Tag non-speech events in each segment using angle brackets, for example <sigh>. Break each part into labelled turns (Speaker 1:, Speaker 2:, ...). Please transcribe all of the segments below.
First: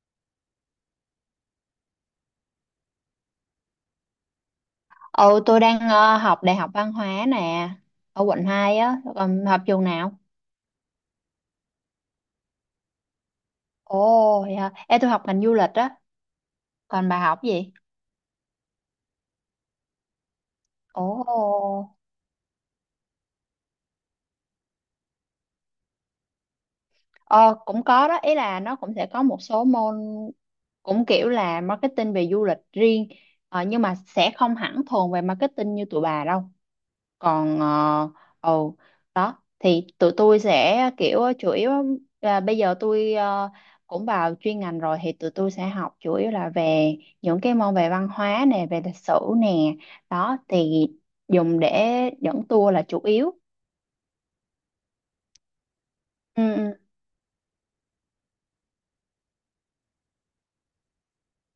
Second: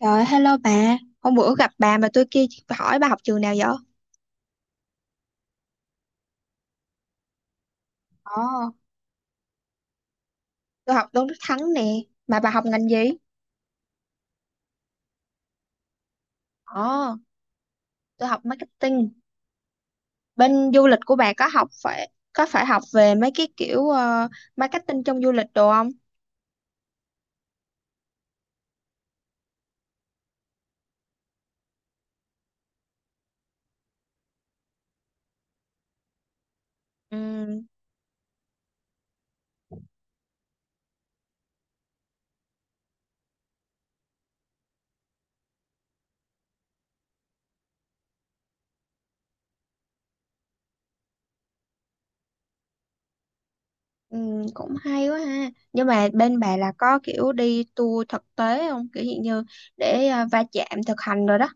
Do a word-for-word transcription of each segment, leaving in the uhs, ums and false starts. Speaker 1: Rồi, hello bà. Hôm bữa gặp bà mà tôi kia hỏi bà học trường nào vậy?
Speaker 2: Ừ, tôi đang ờ, học Đại học Văn hóa nè, ở
Speaker 1: Ồ,
Speaker 2: quận hai á, còn học trường nào?
Speaker 1: tôi học Tôn Đức Thắng nè. Mà bà học ngành gì?
Speaker 2: Ồ, vậy hả? Ê, tôi học ngành du lịch á, còn
Speaker 1: Ồ,
Speaker 2: bà học gì?
Speaker 1: tôi học marketing. Bên du lịch của bà có học
Speaker 2: Ồ,
Speaker 1: phải có phải học về mấy cái kiểu ờ, marketing trong du lịch đồ không?
Speaker 2: ờ, cũng có đó, ý là nó cũng sẽ có một số môn cũng kiểu là marketing về du lịch riêng, ờ, nhưng mà sẽ không hẳn thuần về marketing như tụi bà đâu. Còn
Speaker 1: Ừ,
Speaker 2: ờ, ồ, đó thì tụi tôi sẽ kiểu chủ yếu là bây giờ tôi ờ, cũng vào chuyên ngành rồi, thì tụi tôi sẽ học chủ yếu là về những cái môn về văn hóa nè, về lịch sử nè, đó thì dùng để dẫn tour là chủ yếu.
Speaker 1: ừ, cũng hay quá ha. Nhưng mà bên
Speaker 2: Ừ,
Speaker 1: bà là
Speaker 2: ừ.
Speaker 1: có kiểu đi tour thực tế không? Kiểu hiện như để ờ, va chạm thực hành rồi đó.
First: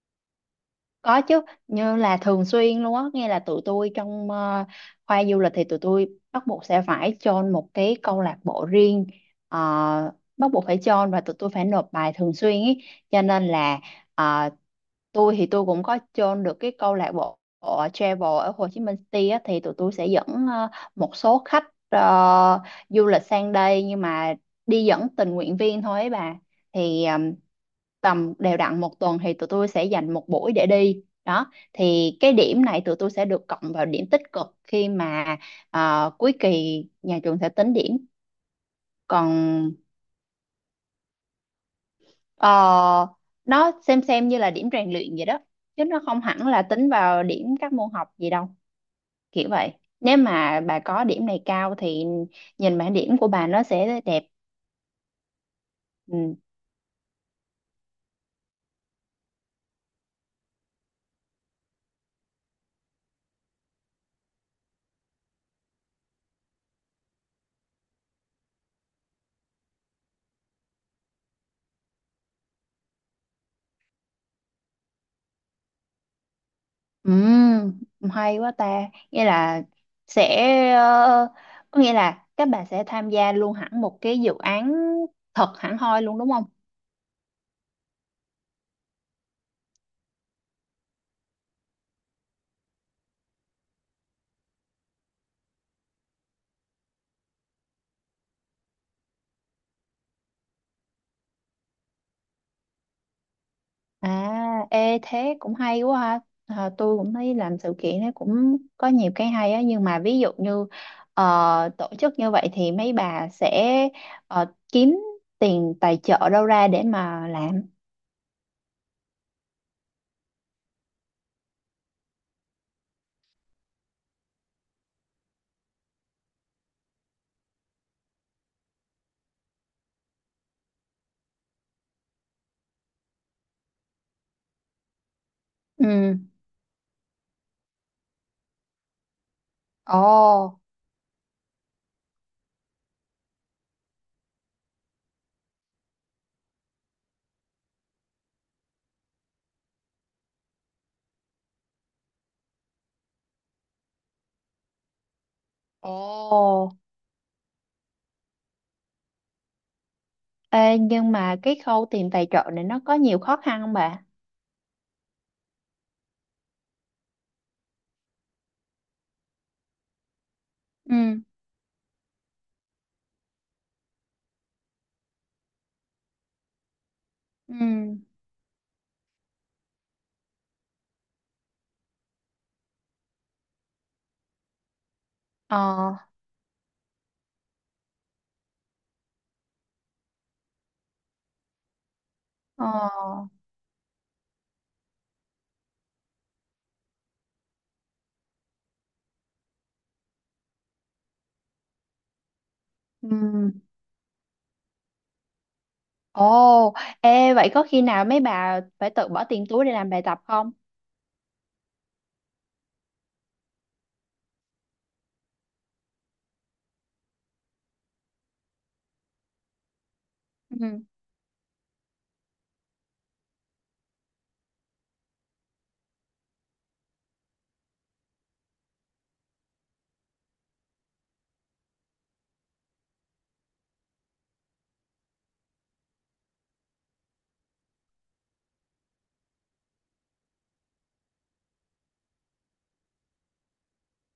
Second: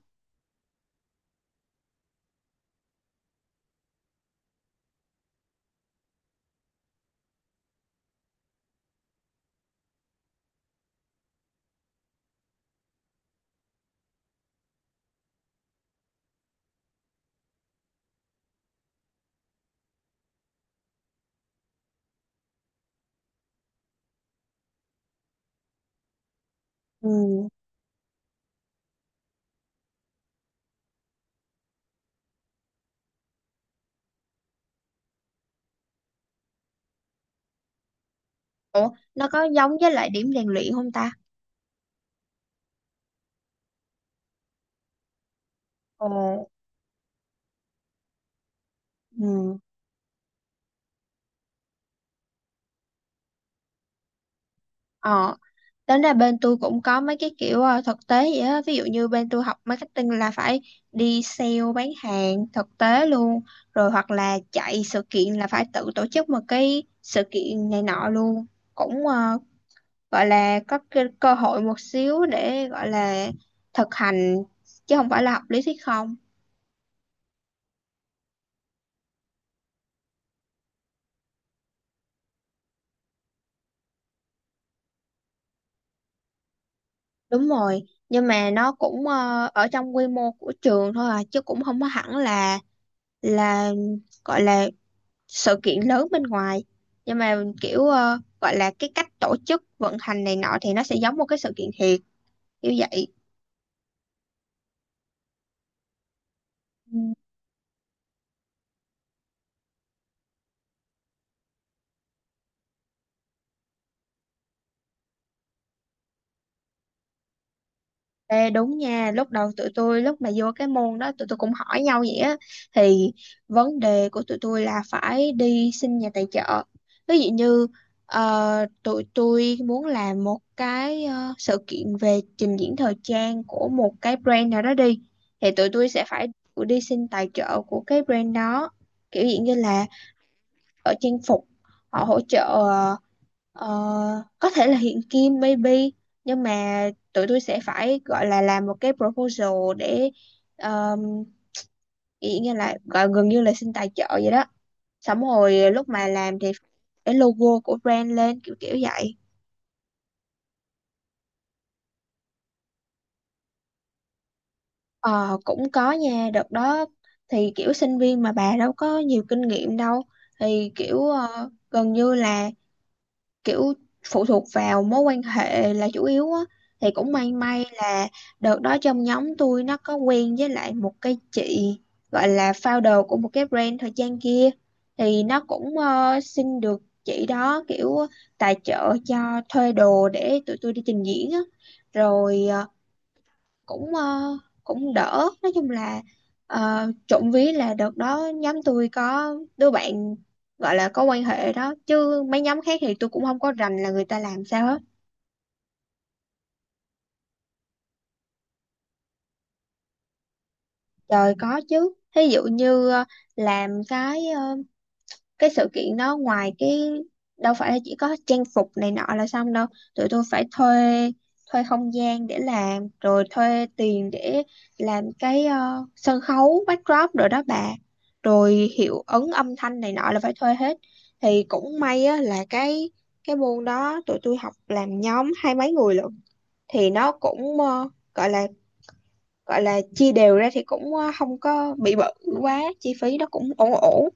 Speaker 2: Có chứ, như là thường xuyên luôn á, nghe là tụi tôi trong ờ, khoa du lịch thì tụi tôi bắt buộc sẽ phải join một cái câu lạc bộ riêng, ờ, bắt buộc phải join và tụi tôi phải nộp bài thường xuyên ý. Cho nên là ờ, tôi thì tôi cũng có join được cái câu lạc bộ ở travel ở Hồ Chí Minh City á, thì tụi tôi sẽ dẫn ờ, một số khách ờ, du lịch sang đây nhưng mà đi dẫn tình nguyện viên thôi ấy bà. Thì ờ,
Speaker 1: Ừ.
Speaker 2: tầm đều đặn một tuần thì tụi tôi sẽ dành một buổi để đi, đó thì cái điểm này tụi tôi sẽ được cộng vào điểm tích cực khi mà ờ, cuối kỳ nhà trường sẽ tính điểm.
Speaker 1: Ủa, nó có
Speaker 2: Còn
Speaker 1: giống với lại điểm rèn luyện không ta?
Speaker 2: ờ, nó xem xem như là điểm rèn luyện vậy đó, chứ nó
Speaker 1: Ồ,
Speaker 2: không hẳn là tính vào điểm các môn học gì đâu. Kiểu
Speaker 1: ừ.
Speaker 2: vậy, nếu mà bà có điểm này cao thì nhìn bảng điểm của bà nó sẽ đẹp.
Speaker 1: Ờ, Tính ra
Speaker 2: Ừ.
Speaker 1: bên tôi cũng có mấy cái kiểu ờ, thực tế vậy á. Ví dụ như bên tôi học marketing là phải đi sale bán hàng thực tế luôn. Rồi hoặc là chạy sự kiện là phải tự tổ chức một cái sự kiện này nọ luôn. Cũng ờ, gọi là có cơ, cơ hội một xíu để gọi là thực hành chứ không phải là học lý thuyết không.
Speaker 2: Ừm, hay quá ta. Nghĩa là sẽ ờ, Có nghĩa là các bạn sẽ tham gia luôn hẳn một cái dự án thật hẳn hoi luôn đúng không?
Speaker 1: Đúng rồi. Nhưng mà nó cũng ờ, ở trong quy mô của trường thôi à chứ cũng không có hẳn là là gọi là sự kiện lớn bên ngoài, nhưng mà kiểu ờ, gọi là cái cách tổ chức vận hành này nọ thì nó sẽ giống một cái sự kiện thiệt như vậy.
Speaker 2: À, ê thế cũng hay quá ha. À,
Speaker 1: Ừ.
Speaker 2: tôi cũng thấy làm sự kiện nó cũng có nhiều cái hay á, nhưng mà ví dụ như ờ, tổ chức như vậy thì mấy bà sẽ ờ, kiếm tiền tài trợ đâu ra để mà làm.
Speaker 1: Ê, đúng nha, lúc đầu tụi tôi lúc mà vô cái môn đó tụi tôi cũng hỏi nhau vậy á, thì vấn đề của tụi tôi là phải đi xin nhà tài trợ. Ví dụ như ờ, tụi tôi muốn làm một cái ờ, sự kiện về trình diễn thời trang của một cái brand nào đó đi, thì tụi tôi sẽ
Speaker 2: Ừ.
Speaker 1: phải đi xin tài trợ của cái brand đó, kiểu dạng như là
Speaker 2: Ồ.
Speaker 1: ở trang phục họ hỗ trợ, ờ, ờ, có thể là hiện kim maybe, nhưng mà tụi tôi sẽ phải gọi là làm một cái proposal để um, ý nghĩa là gọi gần như là xin tài trợ vậy đó, xong rồi lúc mà làm thì
Speaker 2: Ồ.
Speaker 1: cái logo của brand lên kiểu kiểu vậy.
Speaker 2: Ê, nhưng mà cái khâu tìm tài trợ này nó có nhiều khó khăn không bà?
Speaker 1: Ờ, cũng có nha, đợt đó thì kiểu sinh viên mà bà đâu có nhiều kinh nghiệm đâu, thì kiểu
Speaker 2: Ừ,
Speaker 1: ờ, gần như là kiểu phụ thuộc vào mối quan hệ là chủ yếu á, thì cũng may may
Speaker 2: ừ.
Speaker 1: là đợt đó trong nhóm tôi nó có quen với lại một cái chị gọi là founder của một cái brand thời trang kia, thì nó cũng
Speaker 2: Ờ,
Speaker 1: ờ, xin được chị đó kiểu tài trợ cho thuê đồ để tụi tôi đi trình diễn á, rồi ờ,
Speaker 2: ờ,
Speaker 1: cũng ờ, cũng đỡ, nói chung là ờ, trộm vía là đợt đó nhóm tôi có đứa bạn gọi là có quan hệ đó, chứ mấy nhóm khác thì tôi cũng không có
Speaker 2: ừ.
Speaker 1: rành là người ta làm sao hết.
Speaker 2: Ồ, ê, vậy có khi nào mấy bà phải tự bỏ tiền túi để làm bài tập không?
Speaker 1: Trời, có chứ, thí dụ như ờ, làm cái cái sự kiện đó, ngoài cái đâu phải là chỉ có trang phục này nọ là xong đâu, tụi tôi phải thuê thuê không gian để làm, rồi thuê tiền để làm cái ờ, sân khấu backdrop rồi đó bà, rồi hiệu ứng âm thanh này nọ là phải thuê hết. Thì cũng may á, là cái cái môn đó tụi tôi học làm nhóm hai mấy người lận, thì nó cũng ờ, gọi là gọi là chia đều ra thì cũng ờ, không có bị bự quá, chi phí nó cũng ổn ổn.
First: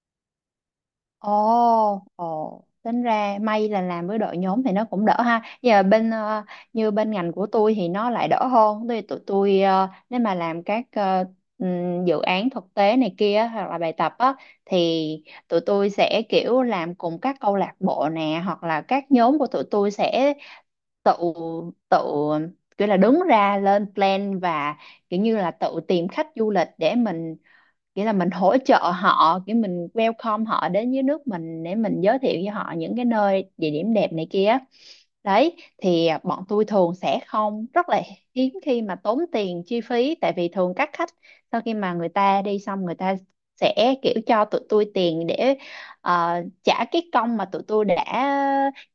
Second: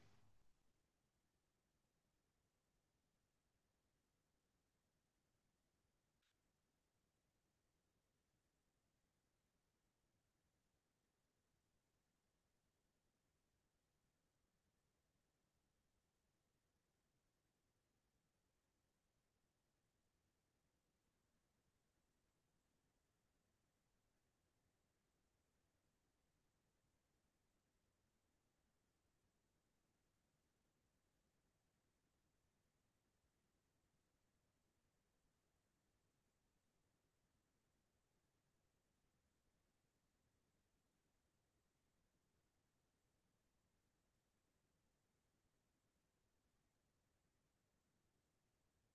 Speaker 2: Ồ, ồ, tính ra may là làm với đội nhóm thì nó cũng đỡ ha. Giờ bên ờ, như bên ngành của tôi thì nó lại đỡ hơn. Tôi tụi tôi ờ, nếu mà làm các ờ, ừm, dự án thực tế này kia hoặc là bài tập á, thì tụi tôi sẽ kiểu làm cùng các câu lạc bộ nè, hoặc là các nhóm của tụi tôi sẽ tự tự kiểu là đứng ra lên plan và kiểu như là tự tìm khách du lịch để mình, nghĩa là mình hỗ trợ họ, cái mình welcome họ đến với nước mình để mình giới thiệu với họ những cái nơi địa điểm đẹp này kia. Đấy thì bọn tôi thường sẽ không, rất là hiếm khi mà tốn tiền chi phí, tại vì thường các khách sau khi mà người ta đi xong, người ta sẽ kiểu cho tụi tôi tiền để ờ, trả cái công mà tụi tôi đã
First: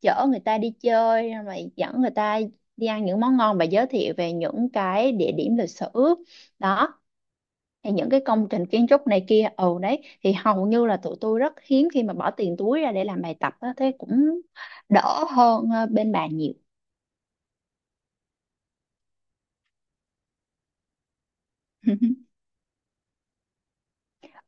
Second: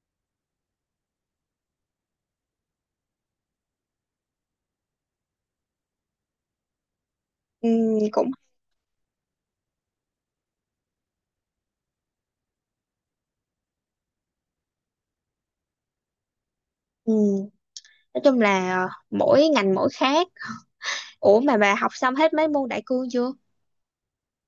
Speaker 2: chở người ta đi chơi, mà dẫn người ta đi ăn những món ngon và giới thiệu về những cái địa điểm lịch sử đó,
Speaker 1: Ừ,
Speaker 2: thì những cái
Speaker 1: cũng
Speaker 2: công trình kiến trúc này kia. Ừ, đấy thì hầu như là tụi tôi rất hiếm khi mà bỏ tiền túi ra để làm bài tập á, thế cũng đỡ hơn ờ, bên bà nhiều.
Speaker 1: ừ. Nói chung là mỗi ngành mỗi khác. Ủa mà bà học xong hết
Speaker 2: <laughs>
Speaker 1: mấy môn đại cương chưa?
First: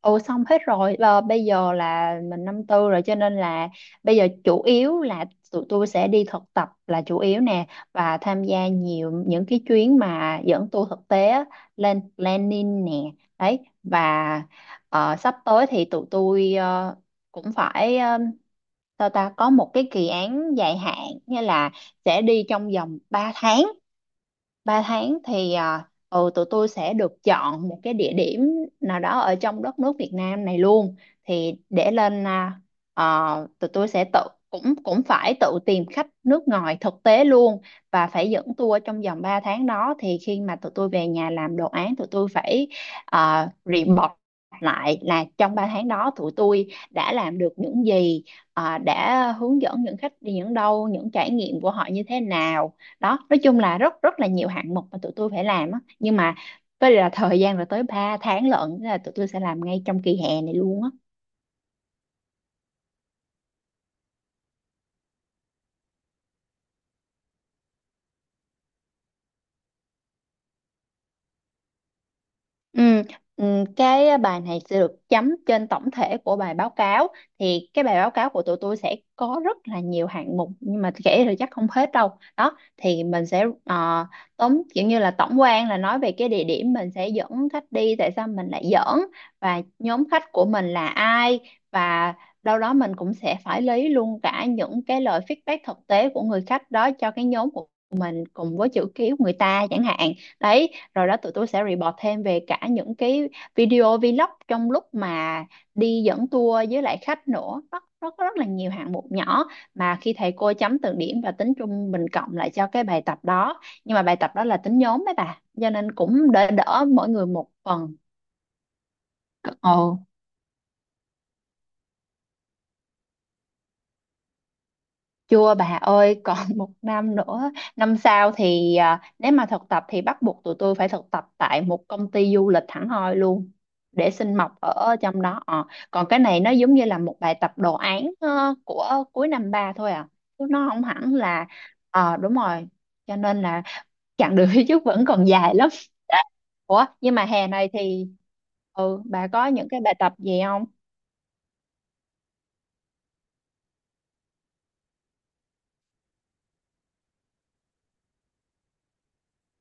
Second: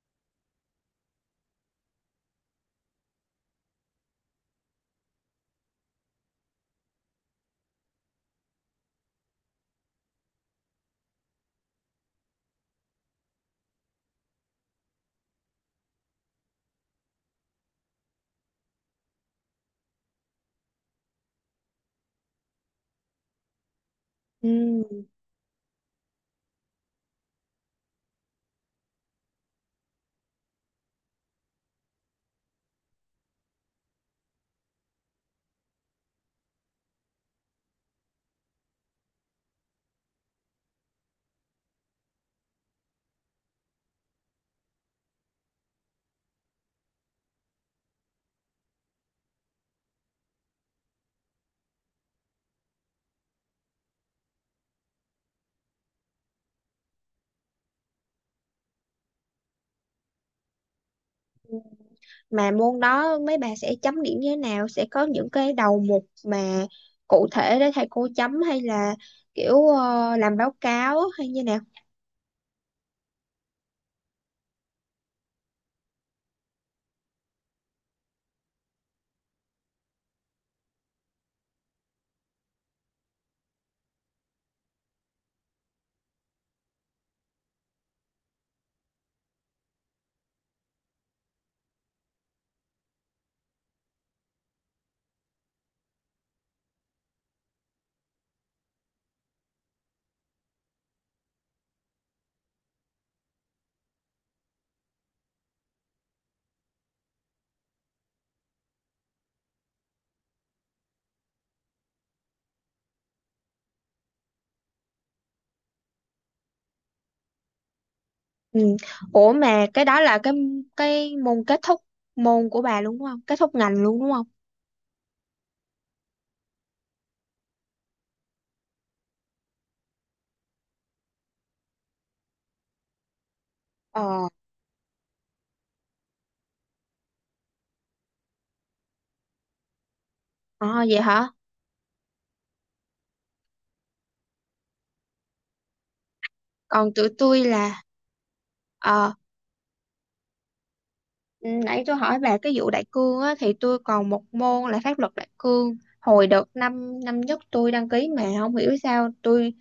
Speaker 2: Ừ, xong hết rồi. Ờ, bây giờ là mình năm tư rồi cho nên là bây giờ chủ yếu là tụi tôi sẽ đi thực tập là chủ yếu nè, và tham gia nhiều những cái chuyến mà dẫn tour thực tế á, lên planning nè, đấy và ờ, sắp tới thì tụi tôi ờ, cũng phải, ờ, sao ta, có một cái kỳ án dài hạn, nghĩa là sẽ đi trong vòng ba tháng. Ba
Speaker 1: Ừ.
Speaker 2: tháng thì à, ừ, tụi tôi sẽ được chọn một cái địa điểm nào đó ở trong đất nước Việt Nam này luôn, thì để lên à, ờ, tụi tôi sẽ tự, cũng cũng phải tự tìm khách nước ngoài thực tế luôn và phải dẫn tour trong vòng ba tháng. Đó thì khi mà tụi tôi về nhà làm đồ án, tụi tôi phải uh, report lại là trong ba tháng đó tụi tôi đã làm được những gì, à, đã hướng dẫn những khách đi những đâu, những trải nghiệm của họ như thế nào. Đó, nói chung là rất rất là nhiều hạng mục mà tụi tôi phải làm á, nhưng mà với là thời gian là tới ba tháng lận, thế là tụi tôi sẽ làm ngay trong kỳ hè này luôn á.
Speaker 1: Mà môn đó mấy bà sẽ chấm điểm như thế nào, sẽ có những cái đầu mục mà cụ thể để thầy cô chấm, hay là kiểu ờ, làm báo cáo hay như nào?
Speaker 2: Ừ, ừ, cái bài này sẽ được chấm trên tổng thể của bài báo cáo. Thì cái bài báo cáo của tụi tôi sẽ có rất là nhiều hạng mục, nhưng mà kể thì chắc không hết đâu. Đó thì mình sẽ ờ, tóm kiểu như là tổng quan, là nói về cái địa điểm mình sẽ dẫn khách đi, tại sao mình lại dẫn và nhóm khách của mình là ai, và đâu đó mình cũng sẽ phải lấy luôn cả những cái lời feedback thực tế của người khách đó cho cái nhóm của, cùng với chữ ký của người ta chẳng hạn. Đấy, rồi đó tụi tôi sẽ report thêm về cả những cái video vlog trong lúc mà đi dẫn tour với lại khách nữa. Nó nó có rất là nhiều hạng mục nhỏ mà khi thầy cô chấm từng điểm và tính trung bình cộng lại cho cái bài tập đó, nhưng mà bài tập đó là tính nhóm đấy bà, cho nên cũng đỡ đỡ, mỗi người một phần.
Speaker 1: Ừ. Ủa mà
Speaker 2: Ồ.
Speaker 1: cái đó là cái cái môn kết thúc môn của bà luôn đúng không, kết thúc ngành luôn đúng không?
Speaker 2: Chưa bà ơi, còn <laughs> một năm nữa. Năm sau thì à, nếu mà thực tập thì bắt buộc tụi tôi phải thực tập tại một công ty du lịch hẳn hoi luôn để
Speaker 1: ờ
Speaker 2: xin mọc ở trong đó. Ờ, còn cái này nó giống như là một bài tập đồ án ờ, của cuối năm ba thôi à. Chứ nó không
Speaker 1: ờ vậy
Speaker 2: hẳn
Speaker 1: hả?
Speaker 2: là. Ờ đúng rồi. Cho nên là chặng đường <laughs> phía trước vẫn còn dài lắm. <laughs> Ủa,
Speaker 1: Còn tụi
Speaker 2: nhưng mà
Speaker 1: tôi
Speaker 2: hè này
Speaker 1: là
Speaker 2: thì, ừ,
Speaker 1: ờ
Speaker 2: bà có những cái bài tập gì không?
Speaker 1: Ừ, nãy tôi hỏi bà cái vụ đại cương á, thì tôi còn một môn là pháp luật đại cương. Hồi đợt năm năm nhất tôi đăng ký mà không hiểu sao tôi,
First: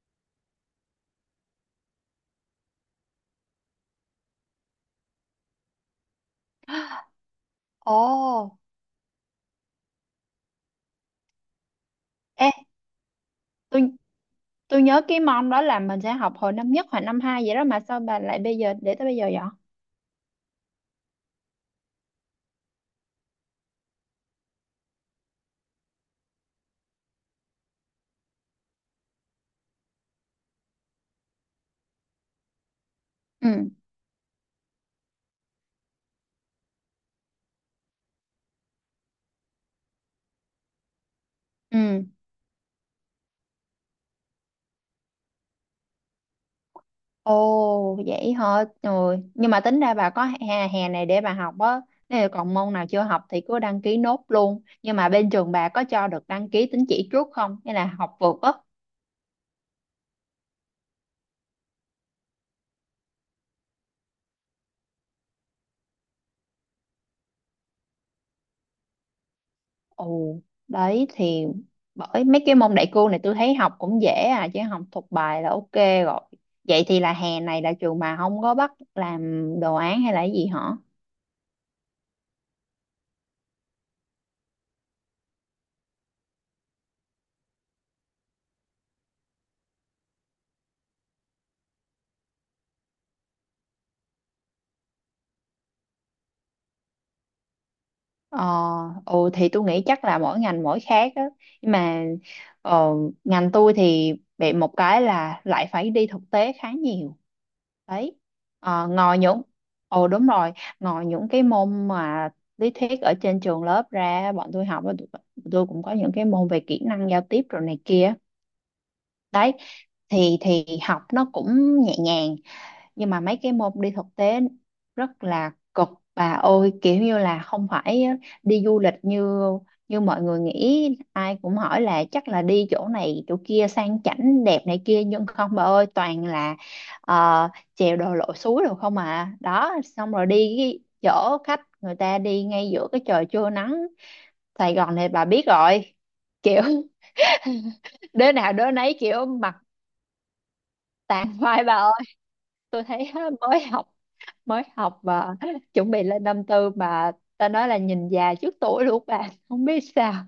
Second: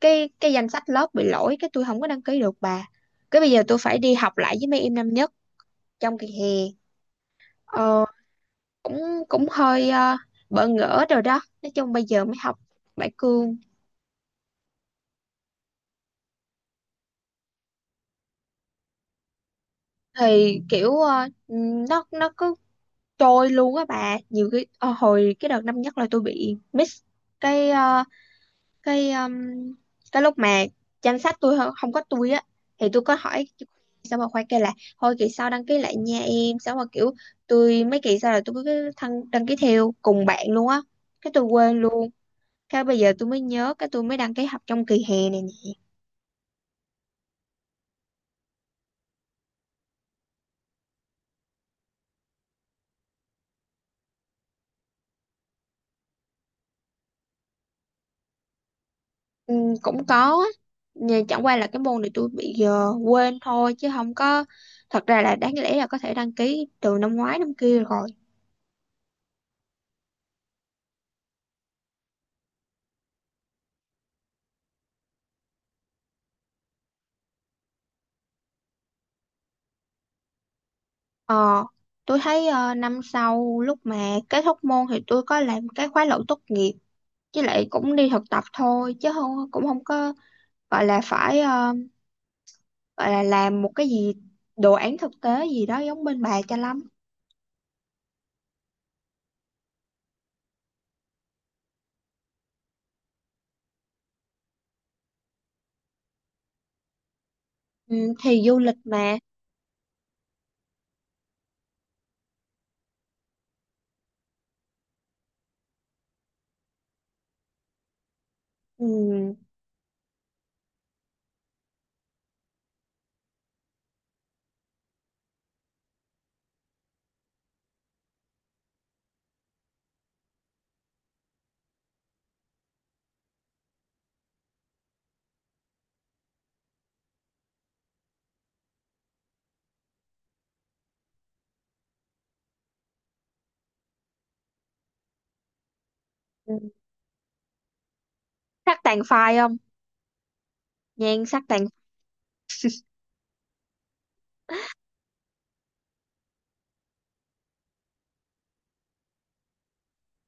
Speaker 1: cái cái danh sách lớp bị lỗi, cái tôi không có đăng ký được bà. Cái bây giờ tôi phải đi học lại với mấy em năm nhất trong kỳ hè. Ờ,
Speaker 2: Ồ,
Speaker 1: cũng cũng hơi ờ, bỡ ngỡ rồi đó. Nói chung bây giờ mới
Speaker 2: ê,
Speaker 1: học đại cương
Speaker 2: tôi Tôi nhớ cái môn đó là mình sẽ học hồi năm nhất hoặc năm hai vậy đó, mà sao bà lại bây giờ để tới bây giờ vậy?
Speaker 1: thì kiểu ờ, ừ, nó nó cứ trôi luôn á bà. Nhiều cái ờ, hồi cái đợt năm nhất là tôi bị miss cái ờ, cái um, cái lúc mà chăm sách tôi hơ- không có tôi á, thì tôi có hỏi
Speaker 2: Ừ.
Speaker 1: sao mà khoai kêu là thôi kỳ sau đăng ký lại nha em, sao mà kiểu tôi mấy kỳ sau là tôi cứ thân đăng ký theo cùng bạn luôn á, cái tôi quên
Speaker 2: Ừ.
Speaker 1: luôn, cái bây giờ tôi mới nhớ cái tôi mới đăng ký học trong kỳ hè này nè.
Speaker 2: Ồ, vậy hả? Rồi. Nhưng mà tính ra bà có hè, hè này để bà học á. Nếu còn môn nào chưa học thì cứ đăng ký nốt luôn. Nhưng mà bên trường bà có cho được đăng ký tín chỉ trước không? Hay là học vượt á?
Speaker 1: Ừ, cũng có á, nhưng chẳng qua là cái môn này tôi bị giờ quên thôi chứ không có, thật ra là đáng lẽ là có thể đăng ký từ năm ngoái năm kia rồi.
Speaker 2: Ồ, đấy thì bởi mấy cái môn đại cương này tôi thấy học cũng dễ à, chứ học thuộc bài là ok rồi. Vậy thì là hè này là trường bà không có bắt làm đồ án hay là cái gì hả?
Speaker 1: Ờ, tôi thấy ờ, năm sau lúc mà kết thúc môn thì tôi có làm cái khóa luận tốt nghiệp, với lại cũng đi thực tập thôi chứ không, cũng không có gọi là phải ờ, gọi là làm một cái gì đồ án thực tế gì đó giống bên bà cho lắm.
Speaker 2: Ờ, ừ thì tôi nghĩ chắc là mỗi ngành mỗi khác á. Nhưng mà ờ, ngành tôi thì bị một cái là lại phải đi thực tế khá nhiều.
Speaker 1: Ừ,
Speaker 2: Đấy.
Speaker 1: thì du lịch
Speaker 2: Ờ,
Speaker 1: mà.
Speaker 2: ngoài những Ồ đúng rồi, ngoài những cái môn mà lý thuyết ở trên trường lớp ra bọn tôi học á, tụi- tôi cũng có những cái môn về kỹ năng giao tiếp rồi này kia.
Speaker 1: Ừ,
Speaker 2: Đấy. Thì thì học nó cũng nhẹ nhàng, nhưng mà mấy cái môn đi thực tế rất là cực bà ơi, kiểu như là không phải đi du lịch như như mọi người nghĩ. Ai cũng hỏi là chắc là đi chỗ này chỗ kia sang chảnh đẹp này kia, nhưng không bà ơi, toàn là ờ, chèo đồ lội suối rồi không à, đó xong rồi đi cái chỗ khách người ta đi ngay giữa cái trời trưa nắng Sài Gòn này bà biết rồi, kiểu
Speaker 1: ừ,
Speaker 2: <laughs> đứa nào đứa
Speaker 1: sắc
Speaker 2: nấy
Speaker 1: tàn
Speaker 2: kiểu
Speaker 1: phai
Speaker 2: mặt
Speaker 1: không? Nhan
Speaker 2: tàn
Speaker 1: sắc
Speaker 2: phai
Speaker 1: tàn
Speaker 2: bà ơi. Tôi thấy á, mới học mới học và <laughs> chuẩn bị lên năm tư mà, ta nói là nhìn già trước tuổi luôn bà, <laughs> không biết sao.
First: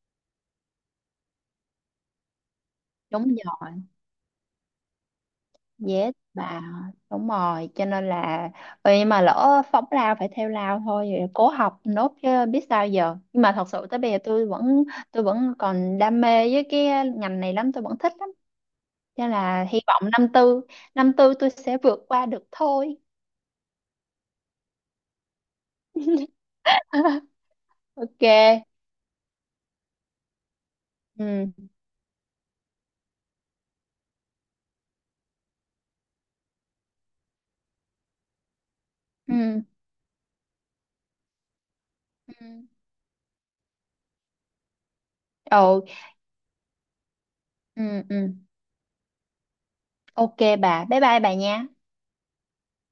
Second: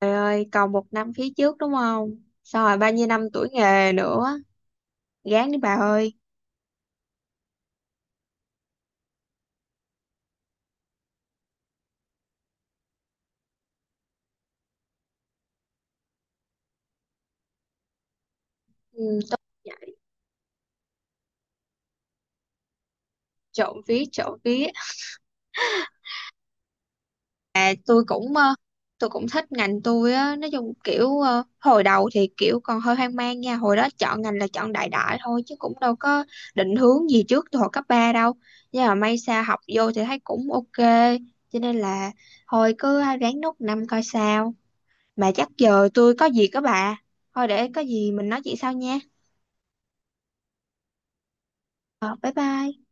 Speaker 1: phai ơi, còn một năm phía trước đúng không? Xong rồi bao nhiêu năm
Speaker 2: Đúng
Speaker 1: tuổi
Speaker 2: rồi,
Speaker 1: nghề nữa, gán đi bà
Speaker 2: dễ
Speaker 1: ơi.
Speaker 2: bà. Đúng rồi, cho nên là, ừ, nhưng mà lỡ phóng lao phải theo lao thôi, vậy cố học nốt chứ biết sao giờ. Nhưng mà thật sự tới bây giờ tôi vẫn tôi vẫn còn đam mê với cái ngành này lắm, tôi vẫn thích lắm.
Speaker 1: Ừ,
Speaker 2: Cho nên
Speaker 1: tôi
Speaker 2: là hy
Speaker 1: vậy,
Speaker 2: vọng năm tư năm tư tôi sẽ vượt qua được thôi.
Speaker 1: trộm vía trộm vía.
Speaker 2: <laughs>
Speaker 1: tôi
Speaker 2: Ok.
Speaker 1: cũng ờ, tôi cũng thích ngành tôi á, nói chung kiểu ờ,
Speaker 2: Ừ.
Speaker 1: hồi đầu thì kiểu còn hơi hoang mang nha, hồi đó chọn ngành là chọn đại đại thôi chứ cũng đâu có định hướng gì trước từ hồi cấp ba đâu, nhưng mà may sao học
Speaker 2: Ừ.
Speaker 1: vô thì thấy cũng ok, cho nên là
Speaker 2: Ừ. Ừ.
Speaker 1: thôi cứ ráng nốt năm coi sao. Mà chắc giờ tôi có việc đó bà, thôi để có
Speaker 2: Ừ.
Speaker 1: gì
Speaker 2: Ừ.
Speaker 1: mình nói chuyện sau nha.
Speaker 2: Ok bà, bye bye bà nha.
Speaker 1: Ờ, bye bye